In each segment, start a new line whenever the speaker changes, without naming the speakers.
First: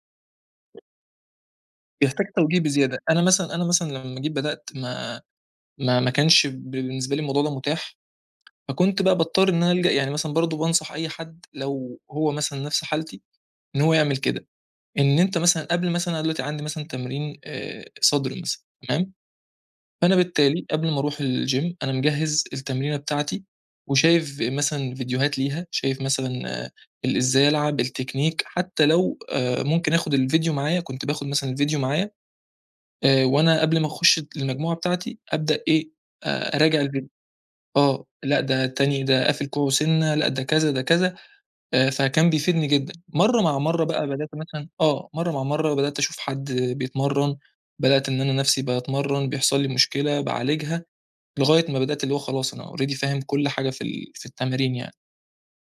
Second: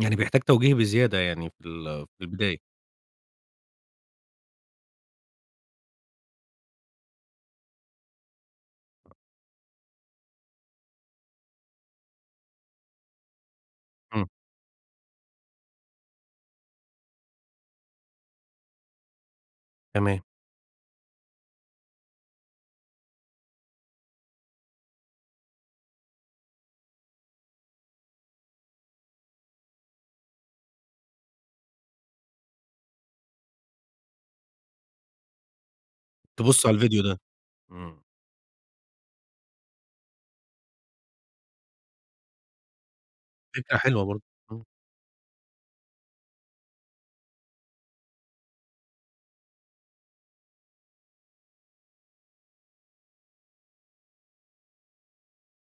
يعني بيحتاج توجيه بزيادة يعني في ال في
بيحتاج
البداية؟
توجيه بزيادة، أنا مثلًا أنا مثلًا لمّا جيت بدأت ما ما ما كانش ب بالنسبة لي الموضوع ده مُتاح، فكُنت بقى باضطر إن أنا ألجأ يعني مثلًا برضه بانصح أي حد، لو هو مثلًا نفس حالتي إن هو يعمل
إمم.
كده، إن أنت مثلًا قبل مثلًا أنا دلوقتي عندي مثلًا تمرين آآ، صدر مثلًا، تمام؟ فأنا
تمام.
بالتالي قبل ما أروح الgym، أنا مجَهّز التمرينة بتاعتي وشايف ف مثلًا فيديوهات ليها، شايف مثلًا ال إزاي ألعب، التكنيك حتى لو آآ، ممكن آخد الفيديو معايا، كنت باخد مثلًا الفيديو معايا، آآ، وأنا قبل ما أخُشّ المجموعة بتاعتي أبدأ إيه، أ
تبُصّ على
أراجع
الفيديو
الفيديو.
ده، امم.
آه، لأ ده التاني ده قافل كوعُه سِنّة، لأ ده كذا ده كذا آآ، فكان بيفيدني جدًا، مرّه مع
فكرة
مرّه
حلوة
بقى،
برضه،
بدأت
آه.
مثلًا آه، مرّه مع مرّه بدأت أشوف حد بيتمرّن، بدأت إن أنا نَفسي باتمَرّن بيحصل لي مشكلة، باعالجها، لغاية ما بدأت اللي هو خلاص أنا already فاهم كُلّ حاجة في ال في التمرين يعني.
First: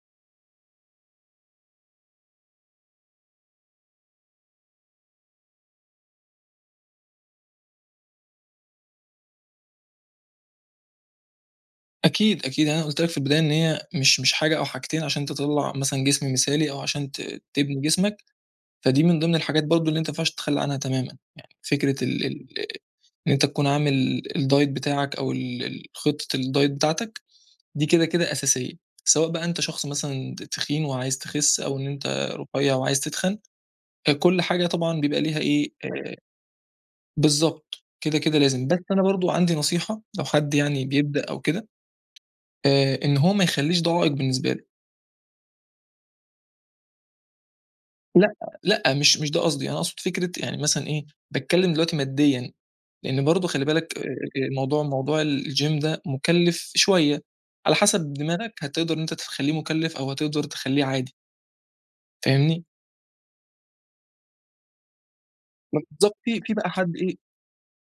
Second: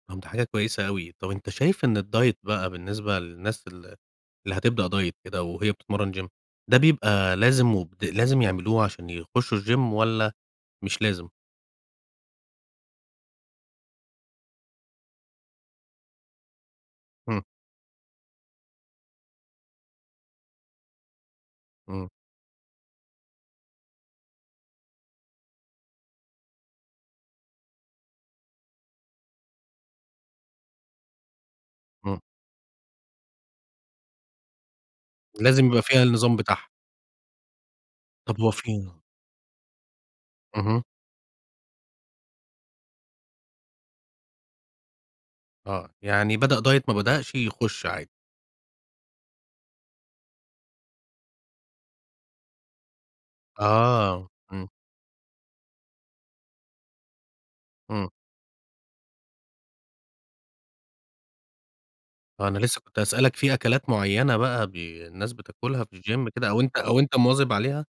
طب ده حاجة كويسة أوي، طب أنت شايف إن الdiet بقى بالنسبة للناس اللي اللي هتبدأ diet كده وهي بتتمرّن gym ده بيبقى لازم وبد لازم يعملوه عشان يخشوا الgym والَّا مش لازم؟
أكيد، أكيد أنا قُلت لك في البداية إن هي مش مش حاجة أو حاجتين عشان تطَلّع مثلًا جسم مثالي أو عشان ت
إمم.
تبني جسمك، فدي من ضمن الحاجات برضه اللي أنت ما ينفعش تتخلّى عنها تمامًا. يعني فكرة
إمم.
ال ال إن أنت تكون عامل ال الdiet بتاعك أو ال ال خطة الdiet بتاعتك دي كده، كده أساسية، سواء بقى أنت شخص مثلًا ت تخين وعايز تخِسّ، أو إن
إمم.
أنت رُفيَّع وعايز تِتخَن، فكُلّ حاجة طبعًا بيبقى ليها
لازم
إيه،
يبقى فيها
آآ،
النظام بتاعها.
بالضبط، كده، كده
طب هو
لازم.
في
بس
ن
أنا برضه عندي نصيحة لو حد
اهم.
يعني بيبدأ أو كده، آآ، إن هو ما يخلّيش ده عائق بالنسبة له.
آه، يعني بدأ diet، ما بدأشِ، يُخشّ عادي.
لأ، لأ مش مش ده قصدي، أنا أقصد فكرة يعني مثلًا إيه، باتكلّم دلوقتي ماديًا، لأن برضه خلّي بالك أ أ
آه، امم.
الموضوع موضوع الgym ده مُكلِّف شوية، على
امم.
حسب دماغك هتقدر إن أنت تخلّيه مُكلِّف أو هتقدر تخلّيه عادي.
آه، أنا
فاهمني؟
لسه كنت هأسألك في أكلات معينة بقى ب الناس بتاكلها في
بالضبط،
الgym
في
كده
في
أو
بقى
أنت
حد
أو أنت
إيه
مواظب عليها؟